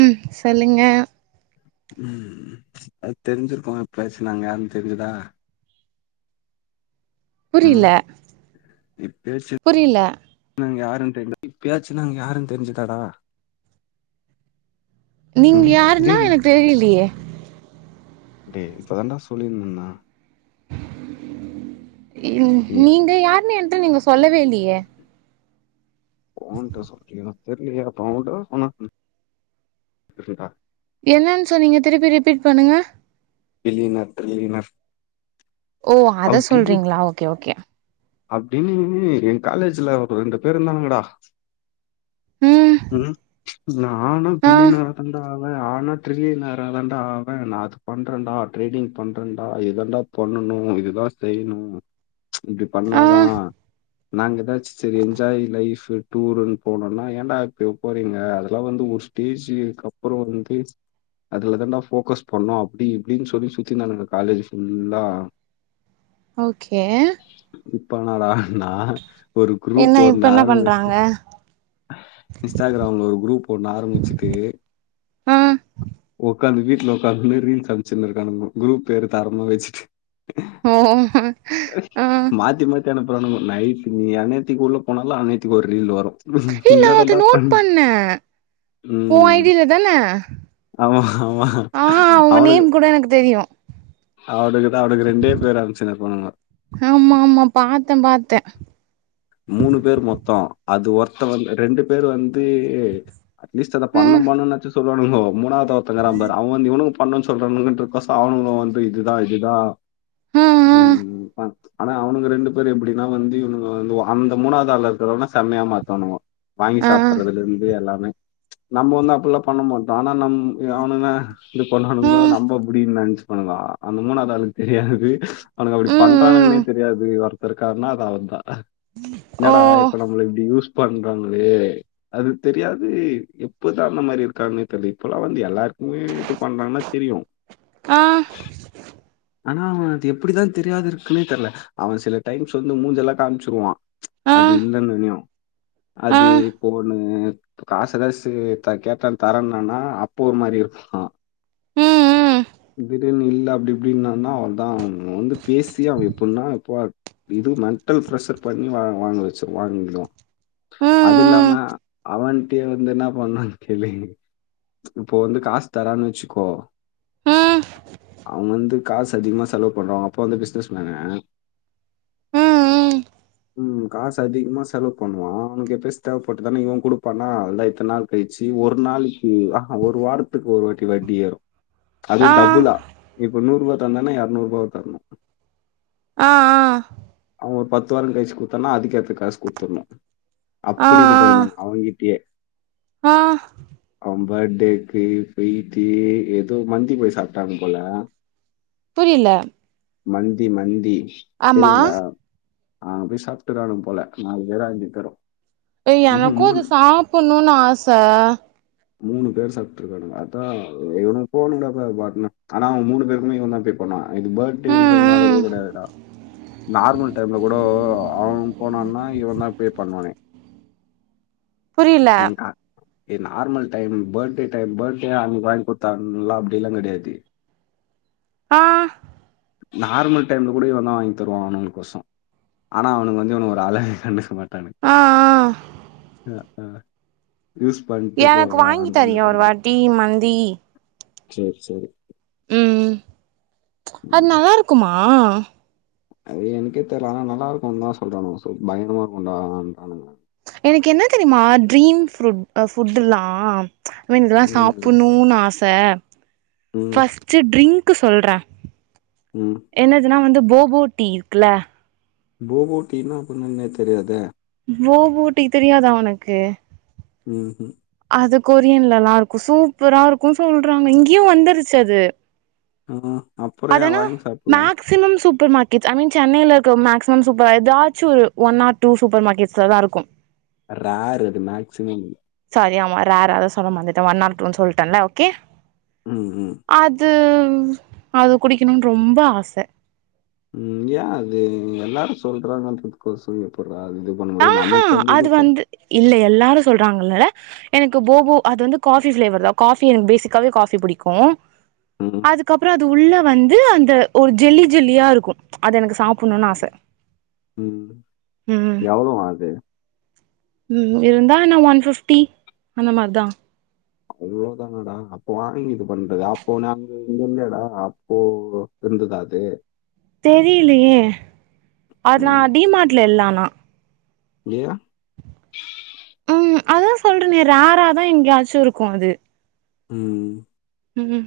ம் சொல்லுங்க ம் அது தெரிஞ்சிரிக்கும் பேசுனாங்க யாருன் தெரியுதா புரில ம் இப்பயாச்சு புரில நாங்க யாருன் தெரிஞ்சா இப்பயாச்சு நாங்க யாருன் தெரிஞ்சுதாடா நீங்க ம் யாருன்னா டேய் எனக் தெரிலியே டே இப்ப தான்டா சொல்லின் இருந்தா ம் இங்க நீங்க யாருன்னு என்ட்ட நீங்க சொல்லவே இல் ஊன்ட்ட சொல்லயா தெர்லியே அவ உன் கிட்ட தா சொன்னா புரிதா என்னன் சொன்னீங்க திருப்பி ரிப்பீட் பண்ணுங்க கிலினர் கிலினர் ஓ அத சொல்றீங்ளா ஓகே ஓகே அப்டின் சொல்லி என் காலேஜ்ல ஒரு ரெண்டு பேர் இருந்தானுங்கடா ம் நானும் ஆ கிளீனர் தான்டா ஆனா த்ரிய நேர தாண்டா அவ நா அது பண்றேண்டா ட்ரேடிங் பண்றேண்டா இதாண்டா பண்ணணு இதுதா செய்யணு இப்டி ஆ பண்ணாதா நாங்க எதாச்சு செரி என்ஜாய் லைஃப்பு டூரூன் போனோன்னா ஏன்டா இப்ப போறீங்க அதெல்லா வந்து ஒரு ஸ்டேஜுக்கு அப்புறம் வந்து அதுல தான்டா ஃபோக்கஸ் பண்ணு அப்டி இப்டின் சொல்லி சுத்திந்தானுங்க காலேஜ்ஜி ஃபுல்லா ஓகே இப்ப என்னடானா ஒரு என்ன குரூப் இப்ப ஒன்னு என்ன பண்றாங்க ஆரம்பிஷ்ட்டு இன்ஸ்டாகிராம்ல ஒரு குரூப் ஒன்னு ஆரம்பிச்சுட்டு ஆ ஓ ஒக்காந்து வீட்ல ஒக்காந்து ரீல்ஸ் அமிச்சுனு இருக்கானுங்கோ குரூப் பேரு தரமா வெச்சுட்டு ஆ மாத்தி மாத்தி அனுப்புரானுங்கோ நைட் நீ எந்நேர்த்திக்கு உள்ள போனாலும் அந்நேர்த்திக்கு ஒரு ரீல் வரும் என்ன தான்டா பண்ணு உன் ஐடியில தான ஆமா ஆமா ஆ உங்க அவனுங்க நேம் கூட எனக்கு தெரியு அவனுங்கதா அவனுங்க ரெண்டே பேர் அனுப்ச்சுனுருப்பானுங்க ஆமா ஆமா பாத்தே பாத்தே மூணு பேர் மொத்தம் அது ஒருத்த வந்து ரெண்டு பேரு வந்து அட்லீஸ்ட் அத ஆ பண்ண பண்ணுனாச்ச சொல்லுவானுங்க மூணாவ்து ஒருத்தவங்கிறாம்பாரு அவ வந்து இவனுக் பண்ணு சொல்றானுங்ருக்கோசு அவனுங்களும் வந்து இதுதா இதுதா ஆ ஆ ம் ஆனா அவனுங்க ரெண்டு பேர் எப்டின்னா வந்து இவனுங்க வந்து அந்த மூணாவ்தாள்ல இருக்கிறவனா செம்மையா மாத்துவானுங்க வாங்கி ஆ சாப்பிறதுல இருந்து எல்லாமே நம்ம வந்து அப்பில்லா பண்ண மாட் ஆனா நம் அவனுங்க இது ஆ பண்ணுவானுங்கோ நம்ம அப்டின் நெனைச் வானுங்கோ அந்த மூனாது ஆளுக்கு தெரியாது அவனுங்க அப்டி ம் பண்றானுங்கன்னே ம் தெரியாது இருக்கார்னா அது அவர் தா ஓ என்னடா இப்ப நம்ள இப்டி யூஸ் பண்றாங்களே அது தெரியாது எப்பதா அந்த மாரி இருக்கானே தெர்ல இப்பல்லா வந்து எல்லாருக்குமே இது பண்றாங்கன்னா தெரியு ஆ ஆனா அவ அது எப்டிதா தெரியாது இருக்குன்னே தெர்ல அவன் சில டைம்ஸ் வந்து மூஞ்செல்லா காமிச்சுருவா ஆ அது இல்லைன்னனு ஆ அது இப்போ அ காசு ஏதாது சு கேட்டா தராேன்னானா அப்போ ஒரு மாரி இருக்கா ம் ம் திடீர்னு இல்ல அப்டி அப்டின்னா தா அவன்தா அவ வந்து பேசி அவ எப்பின்னா எப்ப இது மென்டல் ப்ரெஷர் பண்ணி வா வாங்க வச்சு வாங்கிடுவா அது இல்லாம ம் அவன்ட்டயு வந்து என்ன பண்ணானு கேளு இப்போ வந்து காசு தரான் வச்சுக்கோ ம் ம் அவ வந்து காசு அதிகமா செலவு பண்ணுவா அப்பா வந்து பிசினஸ் மேனு ம் ம் ம் காசு அதிகமா செலவு பண்ணுவா அவனுக்கு எப்பயு தேவைப்பட்டுதானா இவ குடுப்பானா அதா எத்தன நாள் கழிச்சு ஒரு நாள் ம் ஆஹா ஒரு வாரத்துக்கு ஒரு வாட்டி வட்டி ஏறு அதுவு ஆ டபுள்ளா இப்ப நூற் ரூபா தந்தானா எரநூற் ரூபா தரணு ஆ ஆ அவ ஒரு பத்து வாரோ கழிசு குடுத்தான்னா அதுக்கேத்த காசு குடுத்துர்ணு ஆ அப்படின் போயிருந்தாங்க அவங்கிட்டயே ஆ அவ பர்த்டேக்கு போய்ட்டு ஏதோ மந்தி போய் சாப்ட்டாங்க போல புரில நந்தி நந்தி ஆமா தெரியுங்ளா ஆ அது சாஃப்ட்டா தா ஆடுவா போல நாளைக்கு வேற எங்கிருக்காறோ ஏ எனக்கு அது சாப்புணுனு ஆச மூணு பேர் சாப்ட்ருக்கானுங்க அதா என் போலில அது அதா ஆனா மூணு ரெண்டு பேருக்குமே இவன்தா க்ளீயர் பண்ணா இது ம் பர்த்டடேன்றதுனால ம் கூட கெடயாதுடா நார்மல் டைம்ல் கூடோ அவ போனான்னா இவன் தா பே பண்ணுவானே புரியல என்க்கா ஏ normal time birthday time birthday அவனுக் வாங்கி குடுத்தான்ல்லா அப்டில்லாங் கெடயாது ஆ நார்மல் டைம்ல கூட இவன் தா வாங்கி தருவா அவனுக்கோசோ ஆனா அவனுக்கு வந்து இவ ஒரு ஆளாவே கண்டுக்க மாட் பண்ணுங்க ஆ ஆ அ அ யூஸ் பண் எனக்கு வாங்கி தரியா ஒரு வாட்டி மந்தி சேரி சேரி ம்ம் அது நல்லா இருக்குமா அது எனக்கே தெர்ல ஆனா நல்லா இருக்குன் தா சொல்றானுவே சோ பயங்கரமா இருக்குண்டானுங்க எனக்கு என்ன தெரியுமா ட்ரீம் ஃப்ரூட் அ ஃபுட்டுல்லா அ இதெல்லா ம் அதா சாப்பிட்ணுனு ஆச ம் ஃபஸ்ட் ட்ரிங்க்கு சொல்றே ம் என்னதுன்னா வந்து போகோட்டி இருக்குல போகோட்டினா அப்பின்னா என்னன் தெரியாதே போகோட்டீ தெரியாதா உனக்கு ம் ம் அது கொரியன்லல்லா இருக்கு சூப்பரா இருக்கு சொல்றாங்க இங்கயு வந்துருச்சு அது ஆ அப் அது ஆனா max maximum super market I mean சென்னையில இருக்க மேக்ஸிமம் சூப்பர் எதாச்சு ஒன் ஆர் டூ சூப்பர் மார்கெட்ஸ்சா தா இருக்கு [inaudible] ரேர் அது மேக்சிமம் சாரி ஆமா ரேர் அத சொல்ல மாறந்துட்டே ஒன் ஆர் டூனு சொல்ட்டேல ஓகே ம் ம் அது அது குடிக்கணுனு ரொம்ப ஆச ம் ஏ அது எல்லாரு சொல்றாங்கன் இதுகோசோன் எப்புட்றா இது பண்ண முடியு ஆஹா நமக்கு அது இது பண் வந்து இல்ல எல்லாரு சொல்றாங்கல எனக்கு போபு அது வந்து காஃபி பிளேவர் தா காஃபி எனக்கு பேசிக்காவே காஃபி பிடிக்கு ம் அதுக்கப்றோ அது உள்ள வந்து அந்த ஒரு ஜெல்லி ஜெல்லியா இருக்கு அது எனக்கு சாப்புணுனு ஆச ம் ம் எவ்ளோவா அது ம் இருந்தா என்ன ஒன் ஃபிப்டி அந்த மாரி தா அவ்ளோதானடா அப்ப வாங்கி இது பண்றது அப்போ நாங்க இங்க இல்லடா அப்போ இருந்ததா அது தெரிலையே அதுலா ம் டிமார்ட்ல இல்ல ஆனா ஏ ம் அதா சொல்றனே ரேரா தா எங்கயாச்சு இருக்கு அது ம் ம்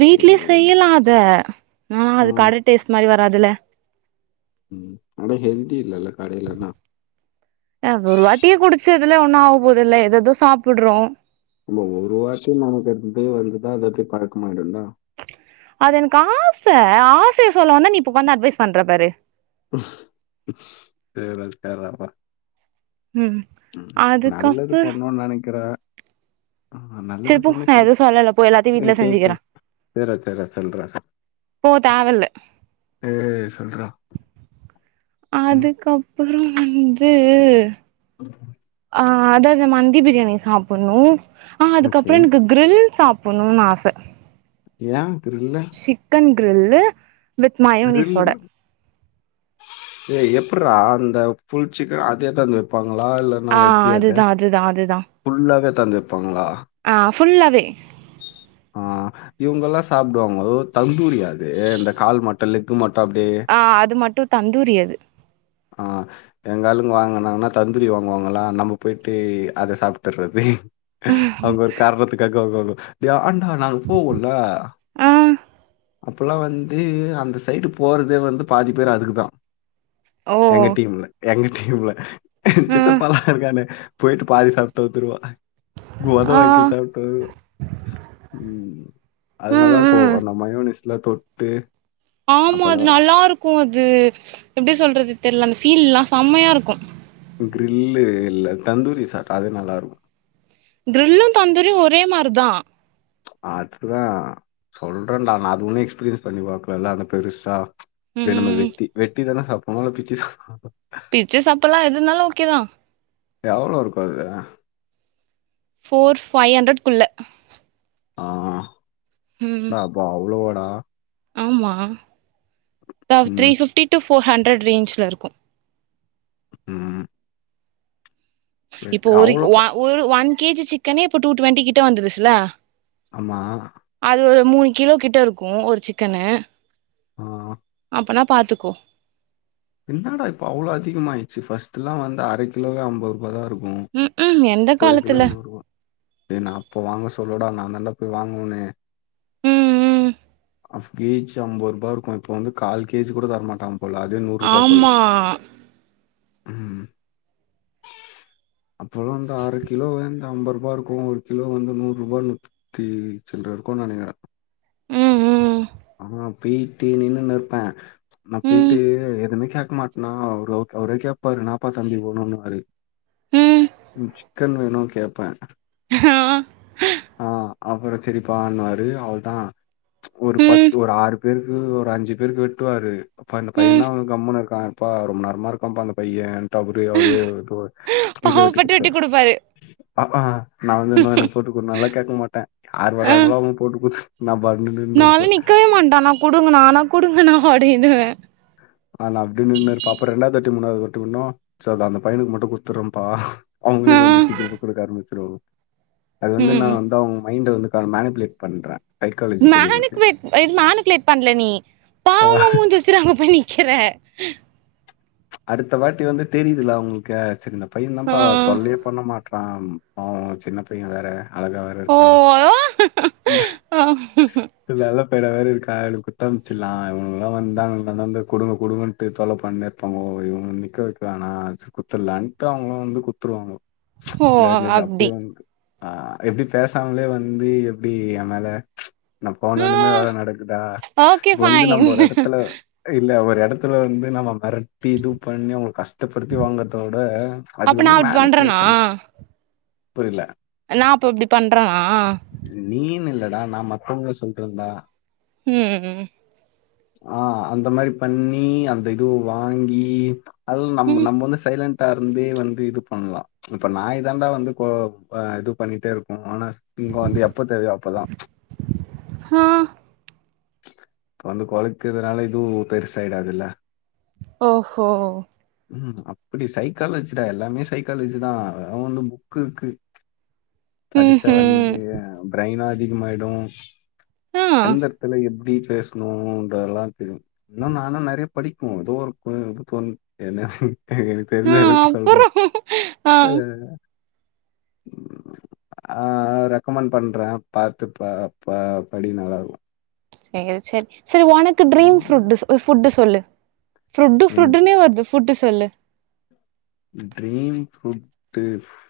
வீட்லே சேரி செய்யலா அத அ ஆ அது கரெக்ட் டேஸ்ட் மாரி வராதுல்ல ம் ஆனா ஹெல்தி இல்லல்ல கடைலனா அ அது ஒரு வாட்டியே குடிச்சதில்ல ஒன்னு ஆவ போதல்ல எதேதோ சாப்புட்றோ நம ஒரு வாட்டி நமக்கு அப்டியே வந்துட்ட அதப்படியே பழக்கமாய்டுல்ல அது எனக்கு ஆச ஆசைய சொல்ல வந்தா நீ இப்போ உக்காந்து அட்வைஸ் பண்ற பாரு சேர்ரா சேர்ராப்பா ம் நல்லது அதுக்கப்புறோ பண்ணுன் நனைக்கிறே ஆ நல்லது சரி போ பண்ணா நா புடிக் எதுவு சொல்லல போ எல்லாத்தையு சேரி வீட்ல சேரி சேரி செஞ்சுக்கிறே சேர்ரா சேர்ரா சொல்றா போ தேவ இல்ல ஏ சொல்றா ம் அதுக்கப்றோ வந்து ஆ ஆ அதா அந்த மந்தி பிரியாணி சாப்புன்ணு ஆ ஓகே அதுக்கப்றோ எனக்கு க்ரில் சாப்புணுனு ஆச ஏ இப்டி இல்ல சிக்கன் க்ரில்லு க்ரில்லுனா ஏ எப்புறா அந்த ஃபுல் சிக்கன் அது எத்தாந்து வப்பாங்களா இல்ல நா ஆ எப்டி அது அதுதா அதுதா அதுதா ஃபுல்லாவே எத்தாந்து வப்பாங்களா ஆ ஃபுல்லாவே ஆ இவங்கெல்லா சாப்டுவாங்கோ தந்தூரியா அது இந்த கால் மட்டு லெக்கு மட்டு அப்டியே ஆ அது மட்டு தந்தூரி அது ஆ எங்க ஆளுங்க வாங்குனாங்கன்னா தந்தூரி வாங்குவாங்களா நம்ம பொயிட்டு அத சாப்ட்றது அவங்க ஒரு காரணத்துக்காக வ வ ஏன்டா நாங்க வப்போம்மல ஆ அப்பெல்லா வந்து அந்த சைடு போறதே வந்து பாதி பேர் அதுக்கு தா ஓ எங்க டீம்ல எங்க டீம்ல ஆ சித்தப்பாலா இருக்கானே போய்ட்டு பாதி சாப்ட்டு வந்துருவா மொத ஆ வாய்க்கி சாப்ட்டு வருவா ம் அது நல்லா ம் இருக்கு ம் அந்த மயோனிஸ்லா தொட்டு ஆமா அது அப்பதான் நல்லா இருக்கு அது எப்டி சொல்றது தெர்ல அந்த ஃபீல்லா செம்மையா இருக்கு க்ரில்லு இல்ல தந்தூரி சாப்ட அது நல்லாருக்கு கிரில்லு தந்தூரியு ஒரே மாரிதா அதுதா சொல்றேன்டா நா அது ஒன்னு எக்ஸ்பீரியன்ஸ் பண்ணி பாக்கலல்ல அந்த பெருசா இத நம்ம ம் வெட்டி வெட்டிதான சாப்பட்னு இல்ல பிச்சு சாப் பிச்சு சாப்பல்லா எதுனாலு ஓகேதா எவளோ இருக்கு அது ஃபோர் ஃபைவ் ஹண்ரட்க்குள்ள ஆ ம் டா அப்பா அவ்ளோவாடா ஆமா த த்ரீ ம் ஃபிஃப்டி டு ஃபோர் ஹண்ரட் ரேஞ்சுல இருக்கு ம் சேரி இப்போ சேரி ஒரு அவ்ளோ ஒ ஒரு ஒன் கே ஜி சிக்கனே இப்ப டூ டுவெண்டிகிட்ட வந்துருச்சுல ஆமா அது ஒரு மூணு கிலோ கிட்ட இருக்கு ஒரு சிக்கனு ஆ அப்பனா பாத்துக்கோ என்னடா இப்ப அவ்ளோ அதிகமாய்ச்சு ஃபஸ்ட்டுல்லா வந்து அர கிலோவே அம்பது ரூபாதா இருக் ம் ம் எந்த ஒரு கிலோ காலத்துல நூறுவா டே நா அப்ப வாங்க சொல்லடா நா தண்டா போய் வாங்குவனே ம் ம் ஆஃப் கே ஜி அம்பது ரூபா இருக்கு இப்ப வந்து கால் கே ஜிகூட தரமாட்டாங் இப்பலா அதே நூ ஆம்மா ம் அப்போல்லா வந்து அரை கிலோ வந்து ஐம்பது ரூபா இருக்கும் ஒரு கிலோ வந்து நூறு ரூபா நூத்தி சில்ர இருக்கு நினக்கிற உம் உம் ஆஹ் போயிட்டு நீன்னு இருப்ப நா போயிட்டு ம் எதுமே கேக்க மாட்ட நா அவரை கேப்பாரு எங்கப்பா தம்பி போகணும்ன்னு மாரு ம் சிக்கன் வேணும் கேப்ப ஆ ஆஹ் அப்புறம் சரிப்பாண்ணுவாரு அவளதா ஒரு ம் பத்து ஒரு ஆறு பேருக்கு ஒரு அஞ்சு பேருக்கு வெட்டுவாரு அப்ப அந்த ம் பையதா அவுங்க கம்முன்னு இருக்கா அப்பா ரொம்ப நேரமா இருக்கான்ப்பா அந்த பைய டு அப்டி அவரே வெட்டுவாரு வீட்ல வெட்டி பாவப்பட்டு குத்துருவாரு குடுப்பாரு பாப்பா நா வந்து இன்னோ எனக் போட்டுக்குடுனாலா கேக்க மாட்ட யாரு ஆ வாரங்களோ அவுங்க போட்டு குடுத்து நா பாட்டு நின்னு இருப்பே க்கவே மாட்டா அண்ணா குடுங்கண்ணா அண்ணா குடுங்கண்ணா அப்டினுவே ஆ நா அப்டி நின்னுருப்ப அப்புறோ ரெண்டாதுவாட்டி மூணாதுவாட்டி இன்னு சோ இப்ப அந்த பையனுக்கு மட்டு குத்துறப்பா அவுங்களே ஆ கொஞ்சோ சீக்கரமா குடுக்க ஆரம்பிச்சிருவாங்க அது வந்து நா ம் வந்து அவுங்க மைண்ட வந்து மேனிப்புலேட் பண்றே மேனுப்ளேட் இது மேனுபிளேட் பண்ல நீயி பாவமா ஆஹ் மூஞ்ச வெச்சிட்டு அங்க போய் நிக்கற அடுத்த வாட்டி வந்து தெரிதுல்ல அவுங்குளுக்கே செரி இந்த பைய ஆ என்னப்பா தொல்லையே பண்ண மாட் பாம் பாவோ சின்னப் பைய வேற அழகா வேற ஓ இருக்கறா வந்து ஆ அதுனால இப்பட வேற இருக்கா குத்தம்பிச்சலாம் இவங்கல்லாம் வந்தாங்க கொடுங்க கொடுங்கன்ட்டு சொல்ல மாட்ட அப்ப இவங்க நிக்க வைக்க வேணா குடுத்துரலான்ட்டு அவங்களும் வந்து குடுத்துருவாங்க ஓ அப்டி ஆஹ் எப்டி பேசாமலே வந்து எப்டி என்மேல ச் நா போன ஆ ஒனுமே வத நடக்குதா ஓகே இப்ப வந்து ஃபைன் நம்ம ஒரு எடத்துல இல்ல ஒரு இடத்துல வந்து நம்ம மிரட் எப்டி இது பண்ணி அவங்க கஷ்டப்படுத்தி வாங்கறதோட அது அப்ப நா வந்து அப்டி பண்றனா மேனிப்பேஷன் புரியல நா அப்ப இப்டி பண்றனா நீனு இல்லடா நா மத்தவங்கள சொல்றன்டா உம்ம் ஆஹ் அந்த மாதிரி பண்ணி அந்த இது வாங்கி அதும் நம் ம் நம்ம வந்து சைலன்ட் டா இருந்தே வந்து இது பண்ணுவா இப்ப நாய் தாண்டா வந்து் இப்போ இது பண்ணிட்டே இருக்கும் ஆனா இங்க வந்து எப்ப தேவயோ அப்பதா ஆஹ் இப்ப வந்து கொலைக்கிறதுனால இதுவும் பெருசய்டாதுல்ல ஓஹோ ம் அப்படி சைக்காலஜி தா எல்லாமே சைக்காலஜி தான் அவன் வந்து புக்கு இருக்கு பிளாங்க் கடிச்சா வந்து பிரெய்னும் அதிகமாயிடும் ஆ எந்த எடத்துல எப்டி பேசணும்ன்றதெல்லாம் தெரியும் இன்ன நானு நிறைய படிக்கும் ஏதோ இருக்கும்த தெ ஆ தெரிஞ்சா எதுக்கு சொல்ற அஹ பிளாங்க் ஆஹ் ரெக்கமென்ட் பண்ற பார்த்துப் பா படி நல்லா சரி சரி சரி உனக்கு ட்ரீம் ம் ஃபரட் ஃபுட்டு சொல்லு ஃப்ரட்டு ஃபுட்டு எனக்கு புட்டுன்னே வருது புட்டு சொல்லு ட்ரீம் ஃபுட்டு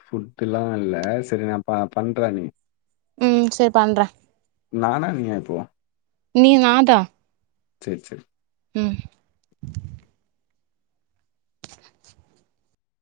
ஃபுட்ல்லா இல்ல சரி நா ப பண்றே நீ ம் சேர் பண்றே நானா நீயா இப்போ நீ நாதா சேர் சேர் ம்